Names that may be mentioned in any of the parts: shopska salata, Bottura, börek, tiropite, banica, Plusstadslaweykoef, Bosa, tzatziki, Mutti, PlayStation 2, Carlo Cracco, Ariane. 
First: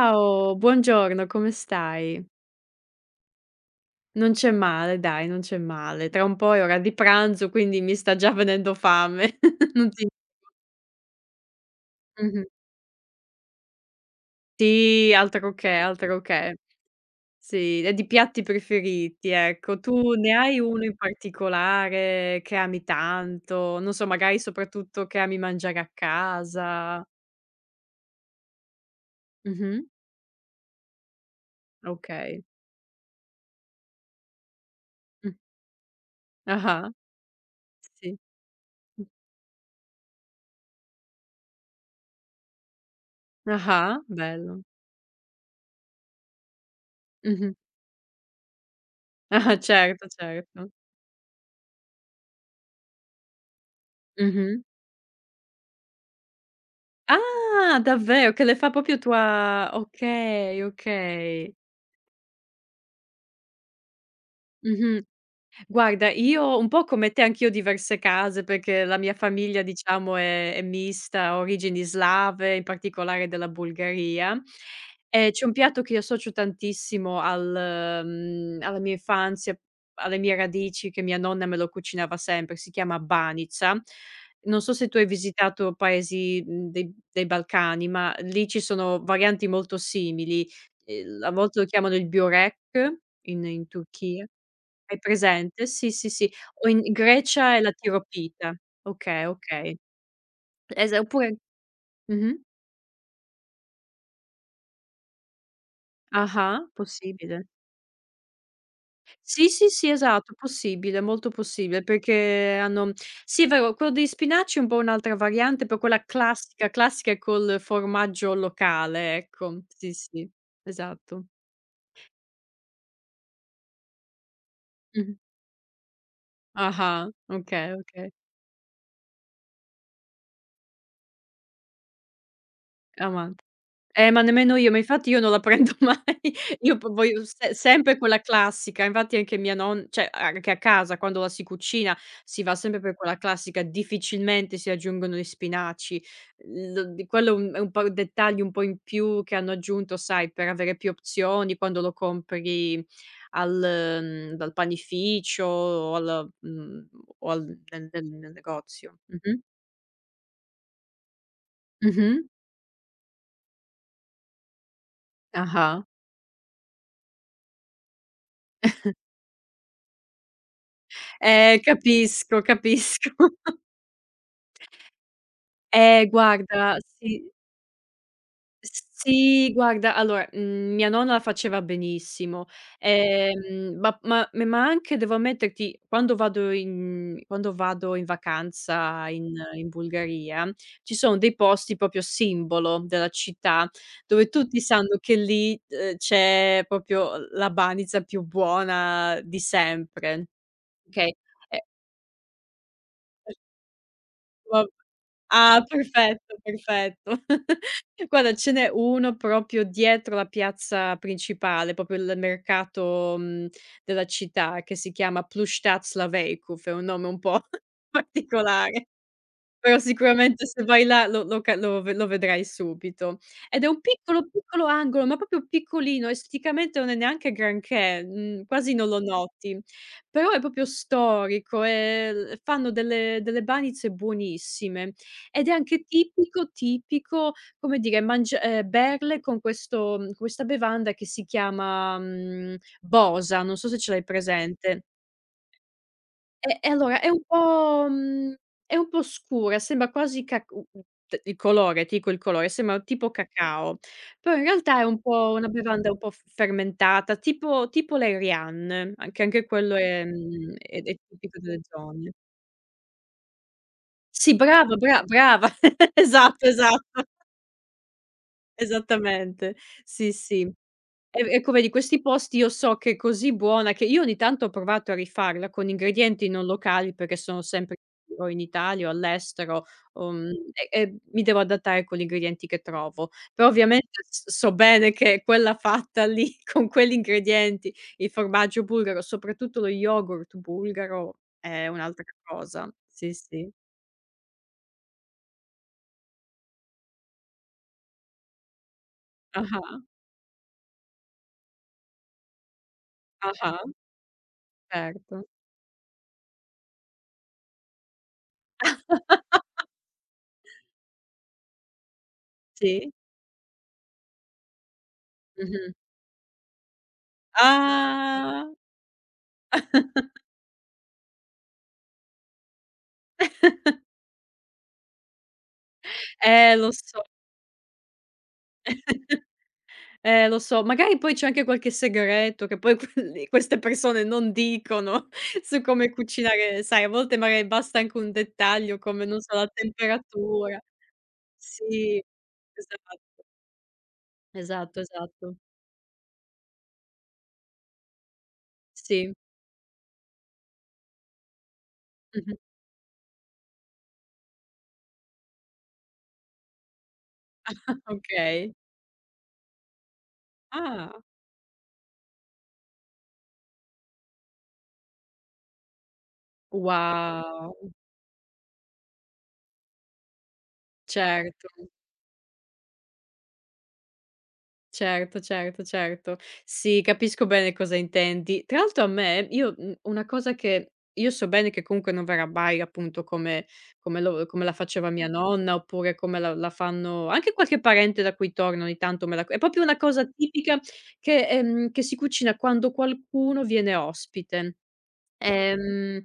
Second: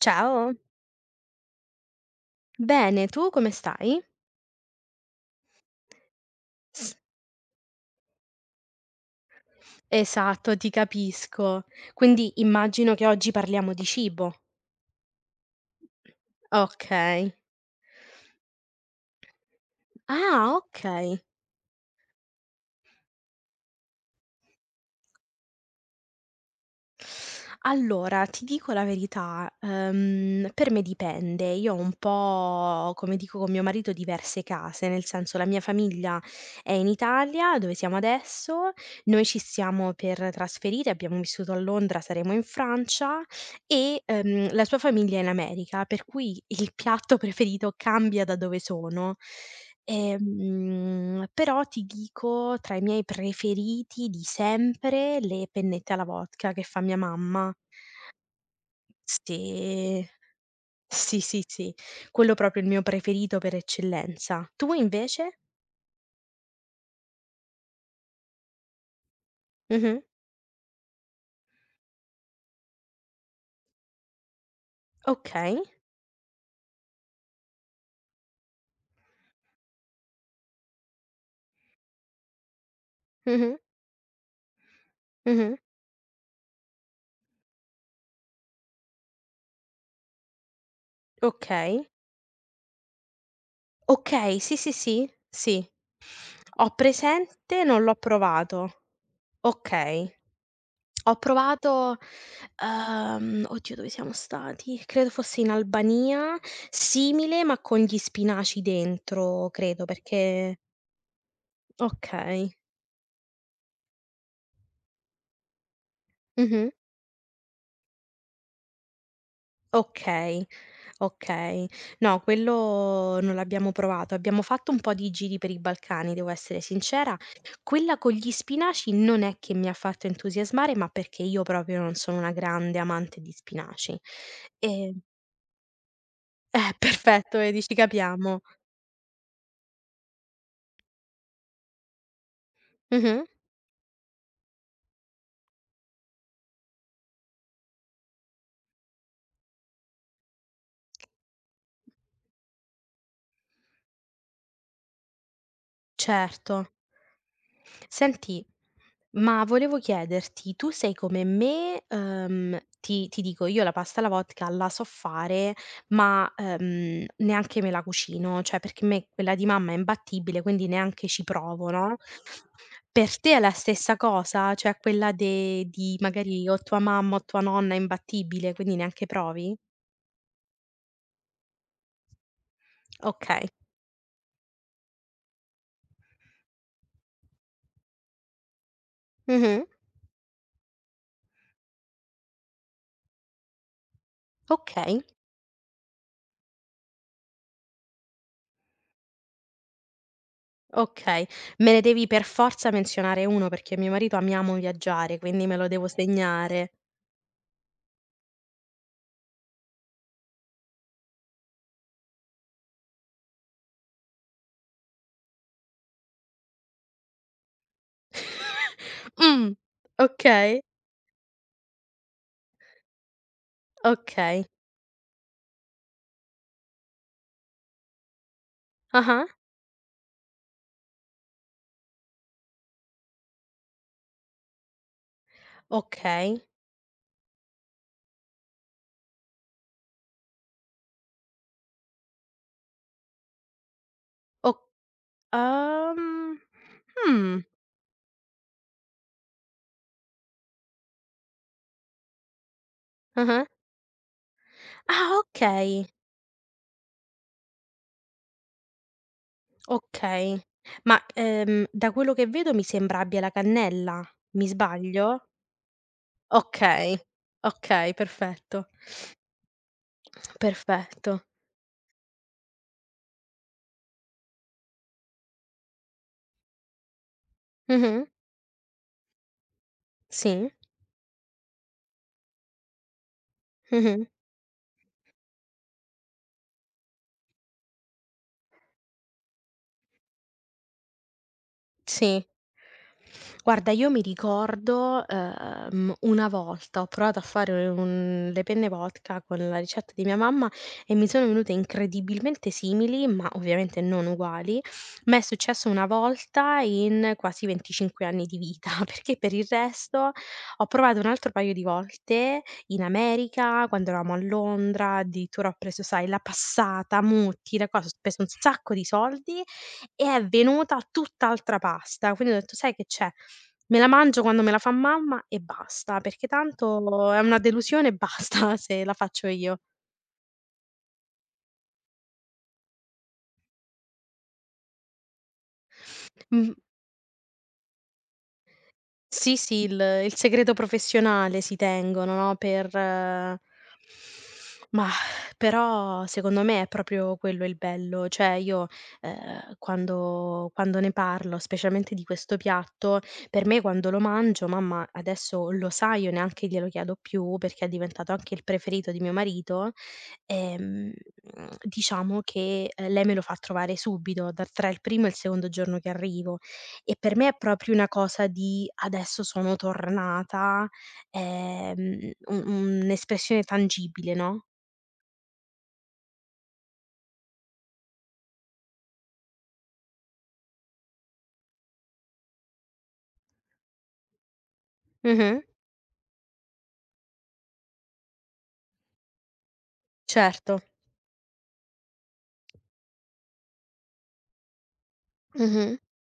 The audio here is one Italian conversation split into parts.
Ciao, buongiorno, come stai? bene, tu come stai? Non c'è male dai, non c'è male. Tra un po' è ora di S pranzo, quindi mi sta già venendo fame. Non ti Esatto, ti capisco. Quindi Mh-mh. immagino che oggi parliamo di cibo. Sì, altro che, altro che. Okay. Sì, e di piatti preferiti, ecco. Tu ne Ah, hai uno in okay. particolare che ami tanto? Non so, magari soprattutto che ami mangiare a casa? Allora, ti dico la verità, Mh-mh, per me dipende. Io ho un okay. po', come dico con mio marito, diverse case, nel Mh. senso la mia famiglia è in Ah-ah, Italia, dove siamo sì. adesso, Mh. noi ci stiamo per trasferire, abbiamo vissuto a Londra, saremo in Francia Ah-ah, e bello. la sua famiglia è in America, per cui il piatto Mh-mh. preferito cambia da dove sono. Ah-ah, certo, certo. Però ti dico, tra i miei preferiti di Mh-mh. sempre, le pennette alla vodka che fa mia mamma. Ah, davvero? Che le fa proprio tua Sì, Okay, sì, sì, okay. sì, quello proprio il mio preferito per eccellenza. Tu Mh-mh. invece? Guarda, io un po' come te anch'io ho diverse case, perché la mia famiglia Mh-mh. diciamo è mista, ha origini slave, in particolare della Bulgaria. E c'è un Okay. piatto che io associo tantissimo alla mia infanzia, alle mie radici, che mia nonna me lo cucinava sempre, si chiama Mh-mh. banica. Non so se tu hai Mh-mh. visitato paesi, dei Balcani, ma lì ci sono varianti molto simili. A volte lo Okay. chiamano il börek in Turchia. Okay, sì, sì, Hai sì, sì. presente? Sì, sì, sì. O Ho in Grecia è presente, la non l'ho tiropite. provato. Okay, okay. Okay. Esa Ho Oppure provato, mh-mh. Oddio, dove siamo stati? Credo fosse in Albania, Ah-ah, simile possibile. ma con gli spinaci Sì, dentro, sì, credo, sì, esatto, perché possibile, molto possibile, okay. perché hanno sì, è vero, quello degli spinaci è un po' un'altra variante, però quella classica, Mh-mh. classica è col formaggio locale, ecco. Sì, sì, Okay, esatto. okay. No, quello non l'abbiamo provato. Abbiamo fatto un po' di Mh-mh. giri per i Balcani, devo essere Ah-ah, sincera. okay, Quella okay. con gli spinaci non è che mi ha fatto entusiasmare, ma perché io proprio non sono una grande Ah, amante ma di spinaci. Ma nemmeno io, ma Ehm infatti io non la prendo mai. eh Io p Voglio Perfetto, se vedi ci sempre quella capiamo. classica, infatti anche mia non cioè anche a casa quando la si cucina si va sempre per quella Mh-mh. classica, difficilmente si aggiungono gli spinaci. L Di quello è un po' dettaglio un po' in più che hanno aggiunto, sai, per avere più opzioni quando lo compri al dal panificio o al Certo. mhmm, o al nel Senti, negozio. Mh-mh. ma volevo chiederti, tu sei come me, Mh-mh. Ti dico, io la pasta alla vodka la so fare, Ah-ah. ma, neanche me la cucino, cioè perché me quella di mamma è imbattibile, quindi neanche ci provo, no, Capisco, capisco. per te è la stessa cosa? Cioè quella de di magari o tua guarda, mamma o sì, tua nonna è imbattibile, quindi neanche sì provi? guarda allora, mia nonna la faceva benissimo, Okay. Ma anche devo ammetterti quando vado in vacanza in Mh-mh. in Bulgaria, ci sono dei posti proprio simbolo della città, dove tutti sanno Okay. che lì, c'è proprio la banizza più buona di sempre, okay? Okay, E me ne devi per forza menzionare 1 perché mio marito amiamo Va viaggiare, quindi me Ah, lo devo perfetto, segnare. perfetto. Guarda, ce n'è uno proprio dietro la piazza principale, proprio il mercato, della città che si chiama Plusstadslaweykoef, è un nome un po' particolare. Mh, Però sicuramente okay, se vai là lo lo ca lo ve lo vedrai subito. Ed è un piccolo, okay. piccolo angolo, ma proprio piccolino, esteticamente non è neanche granché, quasi non lo Ah-ah, noti, però è proprio storico e l fanno delle banizze buonissime. Ed è anche okay. tipico, tipico, come dire, mangia berle con questa bevanda che si chiama, Bosa, non so se ce l'hai O presente. uhm, E allora è un mh, po' è un po' scura, sembra quasi cac u u t il colore, ti dico il colore, sembra tipo ah-ah. cacao, però in realtà è un Ah, po' una okay, bevanda un po' f fermentata, tipo l'Erian, anche quello okay. Ed è Ma, tipico delle da zone. quello che vedo mi sembra abbia la cannella, Sì, mi brava, bra sbaglio? brava, esatto, Okay, esatto, okay, perfetto, esattamente. Sì, sì. perfetto. E come di questi posti io so che è così buona che io ogni tanto ho provato a rifarla con ingredienti non locali perché sono sempre Mh-mh, o in Italia o all'estero, sì, e mi devo adattare con gli ingredienti che trovo. Però ovviamente mh-mh, s so bene che quella fatta lì con quegli ingredienti, il formaggio bulgaro, soprattutto lo yogurt bulgaro è un'altra sì. cosa. Sì, sì. Guarda, io mi ricordo, una volta ho provato a fare un le penne vodka con la Ah-ah, ricetta di mia mamma, e mi sono venute incredibilmente simili, ma ah-ah, ovviamente non uguali. Ma è certo. successo una volta in quasi 25 anni di vita, perché per il resto ho provato un altro paio di volte in Sì. America, quando eravamo a Londra. Addirittura ho Mh-mh. preso, sai, la passata, Mutti, la cosa, ho speso un Ah! sacco di soldi e è venuta tutt'altra pasta, quindi ho detto: "Sai che c'è? Me la mangio quando me la fa mamma e basta, perché lo so. tanto è una delusione e basta se la faccio io". Lo so, magari poi c'è anche qualche segreto che poi quelli queste persone non dicono su come Mh. cucinare, sai, a volte magari basta anche un dettaglio come, non so, Sì, la sì, il segreto temperatura. professionale si Sì, tengono, no, per esatto, esatto, mah, esatto. però secondo me è proprio quello il bello. Cioè io, Sì. Quando ne parlo, specialmente di questo Mh-mh. piatto, per me quando lo mangio: "Mamma, adesso lo sa", io neanche glielo chiedo più perché è diventato anche il Okay. preferito di mio marito, ehm, Ah, diciamo che, lei me lo fa trovare subito, da tra il primo e il secondo giorno che arrivo. E per me è wow, proprio una cosa di: "Adesso sono tornata", certo. ehm, un un'espressione tangibile, no? Certo, certo, certo. Sì, capisco bene cosa intendi. Tra l'altro, a me io mhmm, una cosa che io so bene che comunque non verrà mai appunto come la faceva mia Mh-mh. nonna, oppure come la fanno anche qualche parente da cui torno ogni tanto me la è proprio una cosa Certo. tipica che si cucina quando qualcuno viene ospite. Mh-mh. Ehm,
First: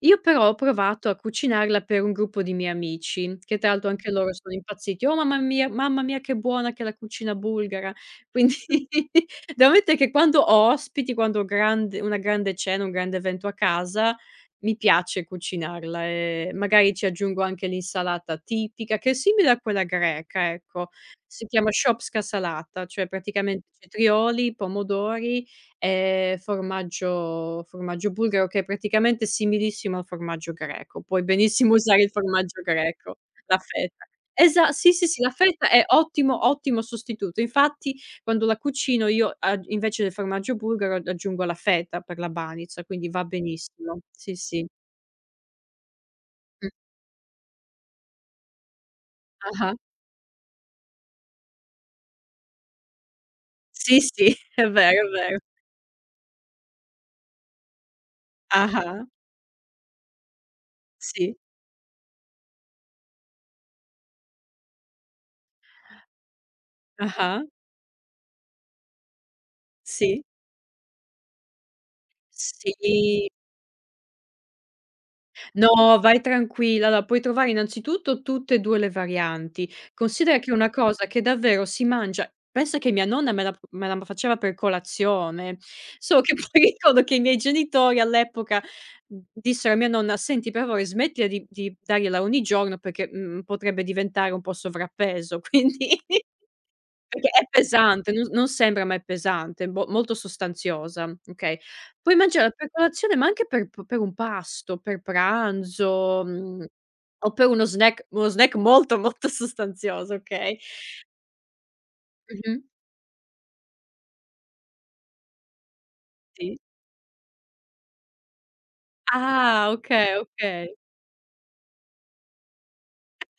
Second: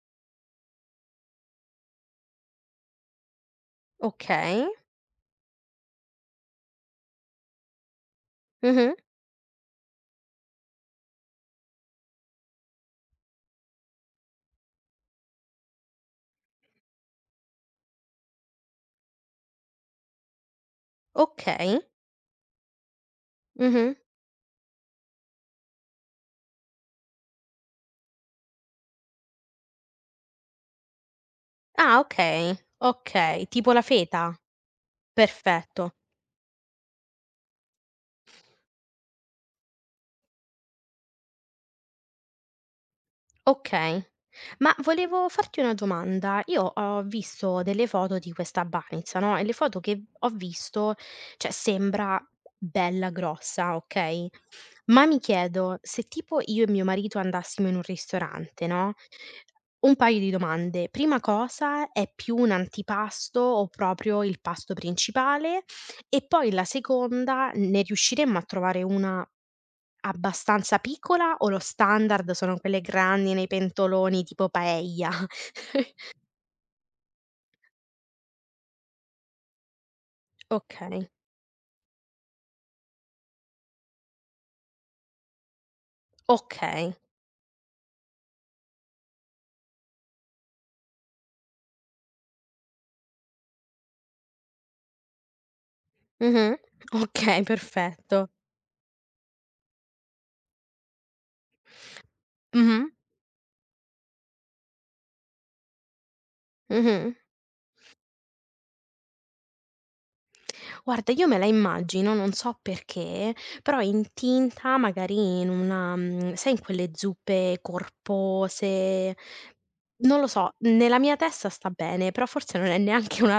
io però ho provato a cucinarla per un gruppo di miei amici, che tra l'altro anche loro sono Okay. impazziti: "Oh mamma mia che buona che è la cucina bulgara". Quindi Mh-mh. devo ammettere che quando ho ospiti, quando ho grande una grande cena, un grande evento a casa, mi piace cucinarla e magari ci aggiungo anche l'insalata tipica, che è simile a quella greca, ecco. Si chiama Okay. shopska salata, cioè praticamente Mh-mh. cetrioli, pomodori. Formaggio bulgaro che è praticamente similissimo al formaggio greco. Puoi benissimo Ah, usare il okay. formaggio greco, Okay, la tipo la feta. feta? Esa Sì, sì, sì, la feta è Perfetto. ottimo, ottimo sostituto. Infatti quando la cucino io agg invece del formaggio bulgaro aggiungo la feta per la banitsa, quindi va benissimo. Okay. Sì, sì. Ma volevo farti una domanda. Io Mh. ho visto delle foto di questa banizza, no, e le Ah-ah. foto che ho visto, cioè sembra bella grossa, Sì, okay, sì, è ma vero, è mi vero. chiedo, se tipo io e mio marito andassimo in un ristorante, no, Ah-ah. un paio di domande: prima Sì. cosa, è più un antipasto o proprio il pasto principale? E poi la Ah-ah. seconda, ne riusciremmo a trovare una Sì. abbastanza piccola, o lo standard sono quelle Sì. grandi nei pentoloni tipo paella? No, vai tranquilla. Allora, puoi trovare innanzitutto tutte e 2 le varianti. Considera che è una cosa Okay, che davvero si mangia, pensa che mia nonna me la faceva per colazione, solo che poi okay. ricordo che i miei genitori all'epoca, dissero a mia nonna: "Senti per favore smettila di dargliela ogni giorno perché, potrebbe diventare un po' sovrappeso." Quindi Mh-mh. perché Okay, è pesante, perfetto. non sembra, ma è pesante, bo molto sostanziosa, okay. Puoi mangiarla per Mh-mh. colazione, ma anche per p per un pasto, per pranzo, Mh-mh. o per uno snack molto, molto sostanzioso, okay. Guarda, io me la immagino, non Mh-mh, so perché, però intinta magari in una sai, sì. in quelle zuppe corpose, Ah, okay, non lo so, okay. nella mia testa sta bene, però forse non è neanche una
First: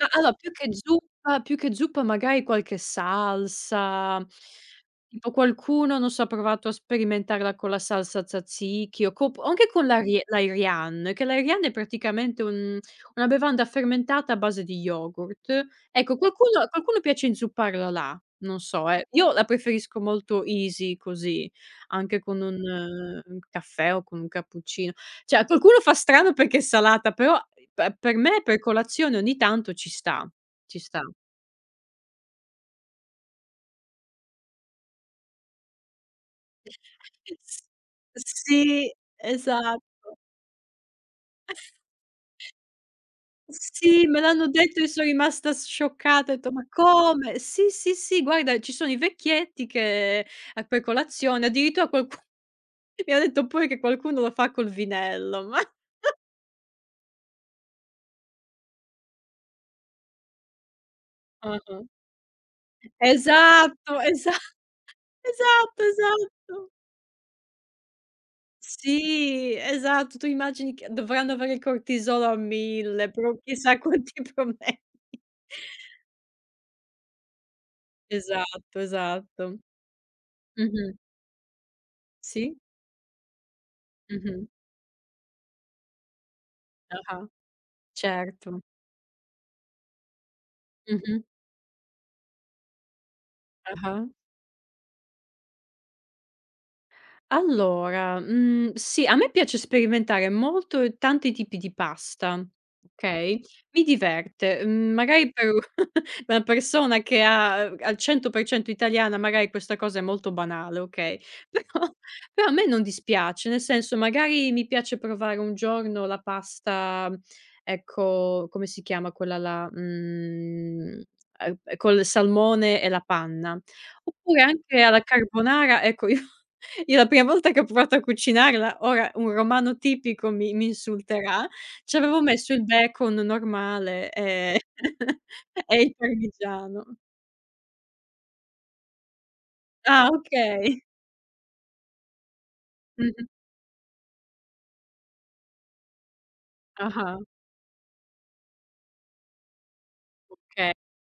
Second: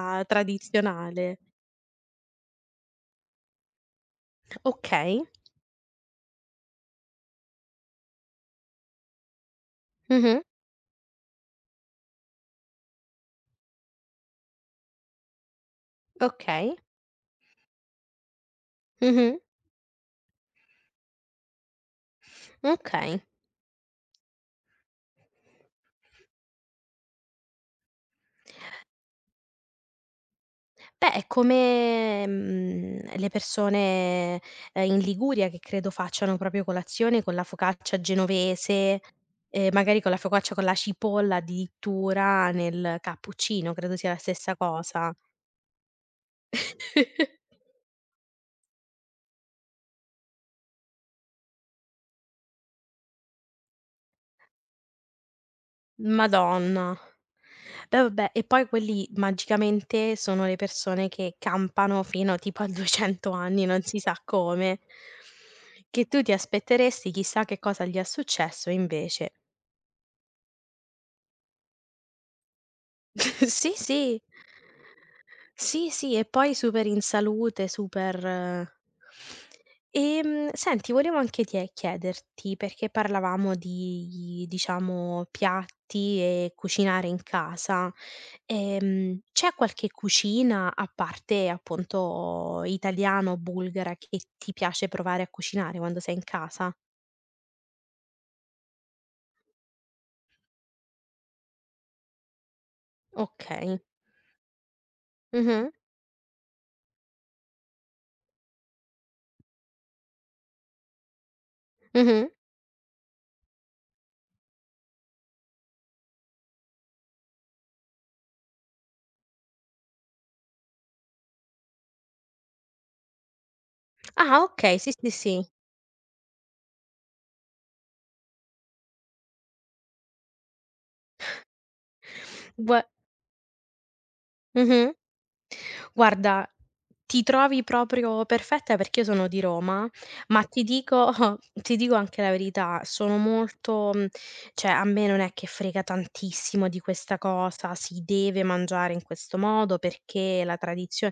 A Allora tradizionale. Più che zuppa magari qualche salsa, Okay. tipo qualcuno, non so, ha provato a sperimentarla con la salsa tzatziki o co o anche con Mh-mh. l'Ariane, che l'Ariane è praticamente un una bevanda fermentata a base di yogurt. Ecco qualcuno, a Okay. qualcuno piace inzupparla là, non so. Io Mh-mh. la preferisco molto easy così, anche con un Okay. eh, un caffè o con un cappuccino. Cioè a qualcuno fa strano perché è salata, però Pe per me per colazione ogni tanto ci sta, ci sta. Beh, è come, le persone, in Liguria, che credo facciano proprio colazione con la focaccia S sì, genovese, esa magari con la focaccia con la cipolla addirittura nel cappuccino, credo Sì, sia la me l'hanno stessa detto e son cosa. rimasta scioccata, ho detto: "Ma come?" Sì, sì, sì, guarda ci sono i vecchietti che, per colazione addirittura qualcu mi ha detto pure che qualcuno lo fa col vinello, ma. Madonna. Beh, vabbè, e poi quelli magicamente sono le persone che Ah-ah. campano fino tipo a 200 anni, non si Esatto, sa esa come. esatto, Che tu ti esatto. aspetteresti chissà che cosa gli è successo, e invece Sì, esatto, tu immagini che dovranno avere cortisolo a 1000, pro sì, chissà sì. quanti problemi. Sì, sì, e poi super in salute, super Esatto, esatto. Senti, Mh-mh. volevo anche tie chiederti, Sì, perché parlavamo di, mh-mh. diciamo, piatti e cucinare in Ah-ah, casa, certo. C'è qualche cucina, a Mh-mh. parte appunto italiana o bulgara, Ah-ah. che ti piace provare a cucinare quando sei in casa? Allora, sì, a me piace sperimentare molto e tanti tipi di pasta, okay, Okay. mi diverte. Mhmm, magari per Mh-mh. una persona che ha al 100% italiana magari questa cosa è molto banale, okay, però Mh-mh. A me non dispiace, nel senso magari mi piace provare un giorno la pasta, ecco, come si chiama quella là, col salmone e la panna, oppure Ah, okay, anche sì, alla sì, sì. carbonara, ecco io la prima volta che ho provato a cucinarla, ora un romano tipico mi insulterà, ci avevo messo il Gua bacon normale, mh-mh. e il Guarda, parmigiano. ti trovi proprio perfetta perché io sono di Roma, Ah, ma ti okay. dico ti dico anche la verità. Sono Mh-mh. molto cioè a me non è che frega tantissimo di questa Ah-ah, cosa, si deve mangiare in questo modo perché la okay.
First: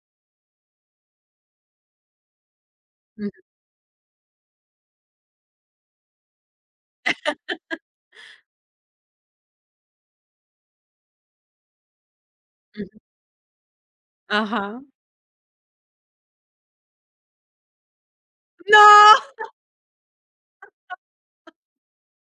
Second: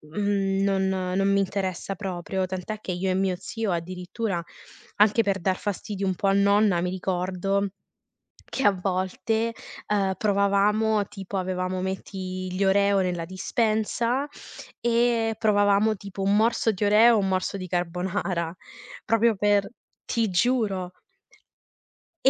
mhmm, non non mi interessa proprio, tant'è che io e mio Mh-mh, zio, addirittura anche per dar fastidio un po' a nonna, mi ricordo che a volte, provavamo, tipo avevamo, metti, gli Oreo mh-mh. nella dispensa, Ah-ah. e provavamo tipo un morso di Oreo, un morso di carbonara, No! proprio per ti giuro,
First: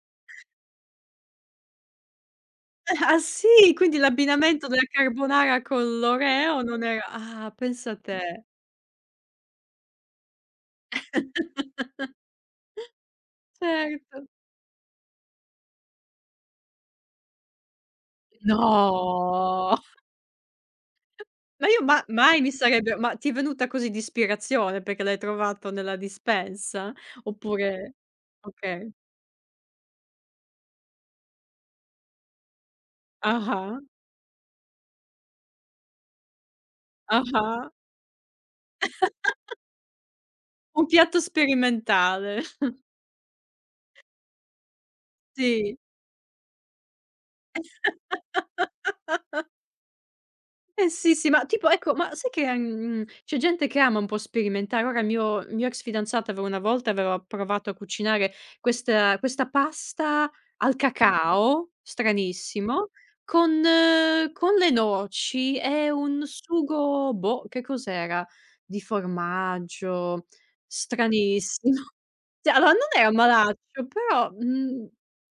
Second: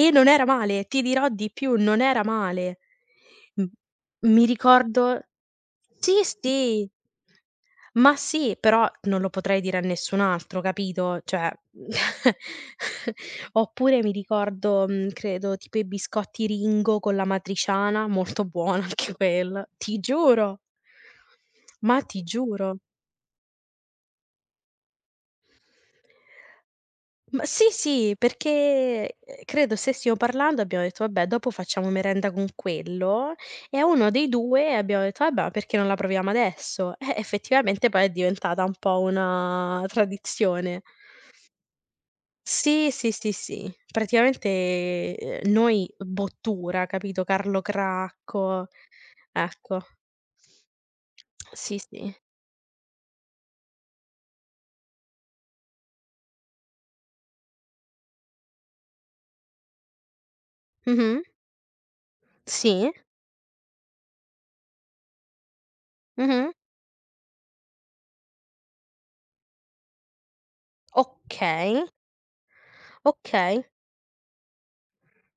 e non era male, ti dirò di più, non era male. Ah M sì, quindi mi l'abbinamento della ricordo, carbonara con sì, l'oreo non sì. era, ah, pensa Ma te. sì, però non lo potrei dire a nessun altro, capito? Cioè oppure mi Certo. ricordo, credo tipo i biscotti Ringo con la matriciana, molto buona anche quella, No! ti giuro. Ma io Ma ma ti mai mi giuro. sarebbe ma ti è venuta così di ispirazione perché l'hai trovato nella dispensa? Ma sì, Oppure sì, okay. perché, credo stessimo parlando, abbiamo detto: "Vabbè, dopo facciamo merenda con quello", e Ah-ah, a uno dei 2 abbiamo detto: "Vabbè, ma perché non la proviamo adesso?" Ah-ah. effettivamente poi è diventata un po' una tradizione. Un piatto sperimentale. Sì, sì, sì, sì. Praticamente, Sì. noi Bottura, capito, Carlo Cracco, ecco. Eh sì, sì, ma tipo Sì, ecco, sì. ma sai che, c'è gente che ama un po' sperimentare. Ora mio ex fidanzato aveva una volta aveva provato a cucinare questa pasta al Mh-mh. cacao, stranissimo, Sì. con le noci e un Mh-mh. sugo, boh, che cos'era? Di formaggio, stranissimo. Okay, Cioè allora non era okay. malaccio, però,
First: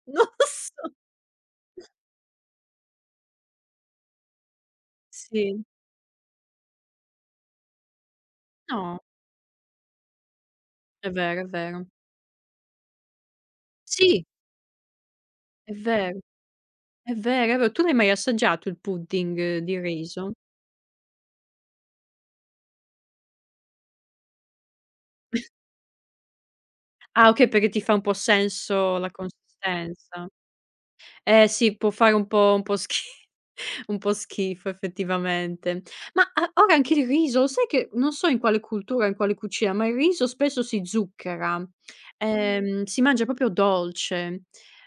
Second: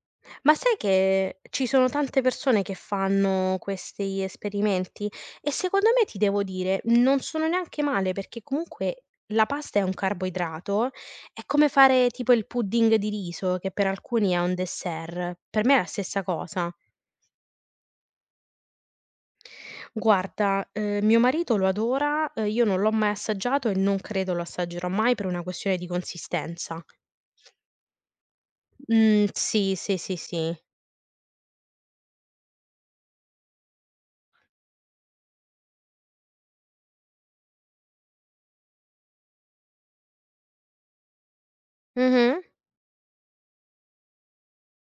non lo Ma sai so. che ci sono tante persone che fanno questi esperimenti? E Sì, secondo me, ti devo dire, non sono neanche male, perché no, comunque la pasta è un carboidrato, è vero, è è come vero. fare tipo il pudding di riso, che per Sì, alcuni è un dessert. Per è me è la vero. stessa cosa. È vero, è vero. Tu l'hai mai assaggiato il pudding di riso? Guarda, mio marito lo adora, io non l'ho mai assaggiato e non credo lo assaggerò mai per una questione di consistenza. Ah okay, perché ti fa un po' senso la Mhmm, sì, sì, sì, consistenza. sì. Eh sì, può fare un po', un po' schi un po' schifo effettivamente. Ma a ora anche il riso, sai che non so in quale cultura, in quale cucina, ma il riso spesso si zucchera, Mh-mh. Si mangia proprio dolce.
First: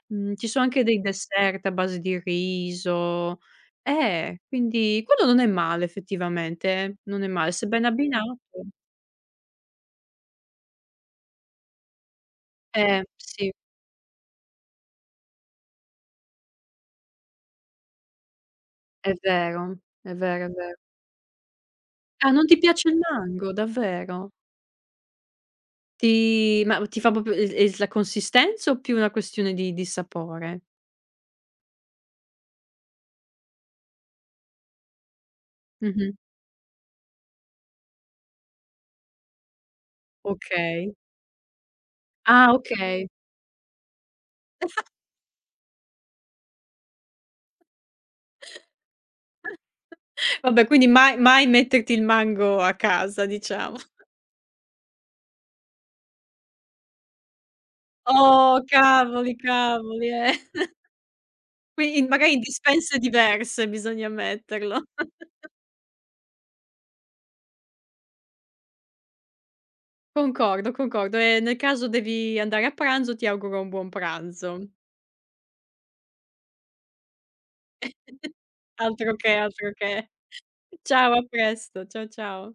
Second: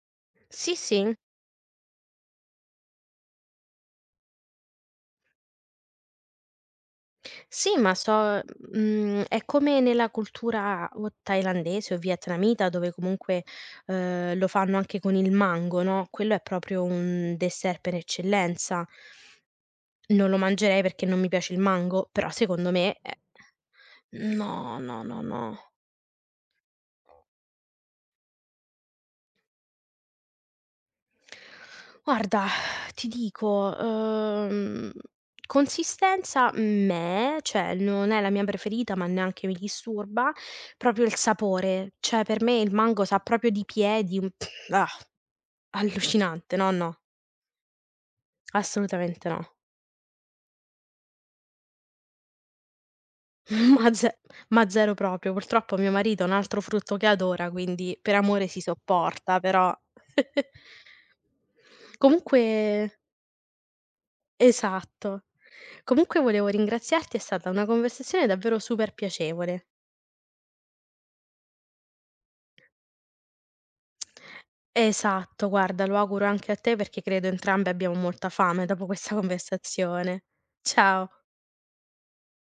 Ci sono Sì, anche dei sì. dessert a base di riso. Quindi quello non è male effettivamente, non è male, se Sì, ben abbinato. È come nella cultura o thailandese o vietnamita, dove comunque, Sì, lo fanno anche con il mango, no, quello è proprio un dessert per eccellenza. è vero, è Non lo vero, è vero. mangerei perché non mi piace il mango, però Ah, non ti secondo piace me il è mango, davvero? no, no, no, no. Ti ma ti fa proprio es es la consistenza o più una questione di sapore? Guarda, ti dico, Mh-mh. consistenza meh, cioè non è la mia preferita, ma neanche mi disturba, Okay. proprio il sapore, cioè per Ah, me il mango okay. sa proprio di piedi, un ah, allucinante, no, no, assolutamente no. Vabbè, quindi mai mai metterti il mango a casa, diciamo. Ma ze ma zero proprio. Purtroppo mio marito è un altro frutto che adora, quindi per amore si Oh, cavoli, sopporta, però cavoli, eh. Qui in magari in Comunque dispense diverse bisogna metterlo. esatto. Comunque volevo ringraziarti, è stata una conversazione davvero super piacevole. Concordo, concordo e nel caso devi andare a pranzo, ti auguro un buon pranzo. Esatto, guarda, lo auguro anche a te perché credo entrambe abbiamo molta fame dopo questa Altro che, altro che. conversazione. Ciao. Ciao, a presto. Ciao, ciao.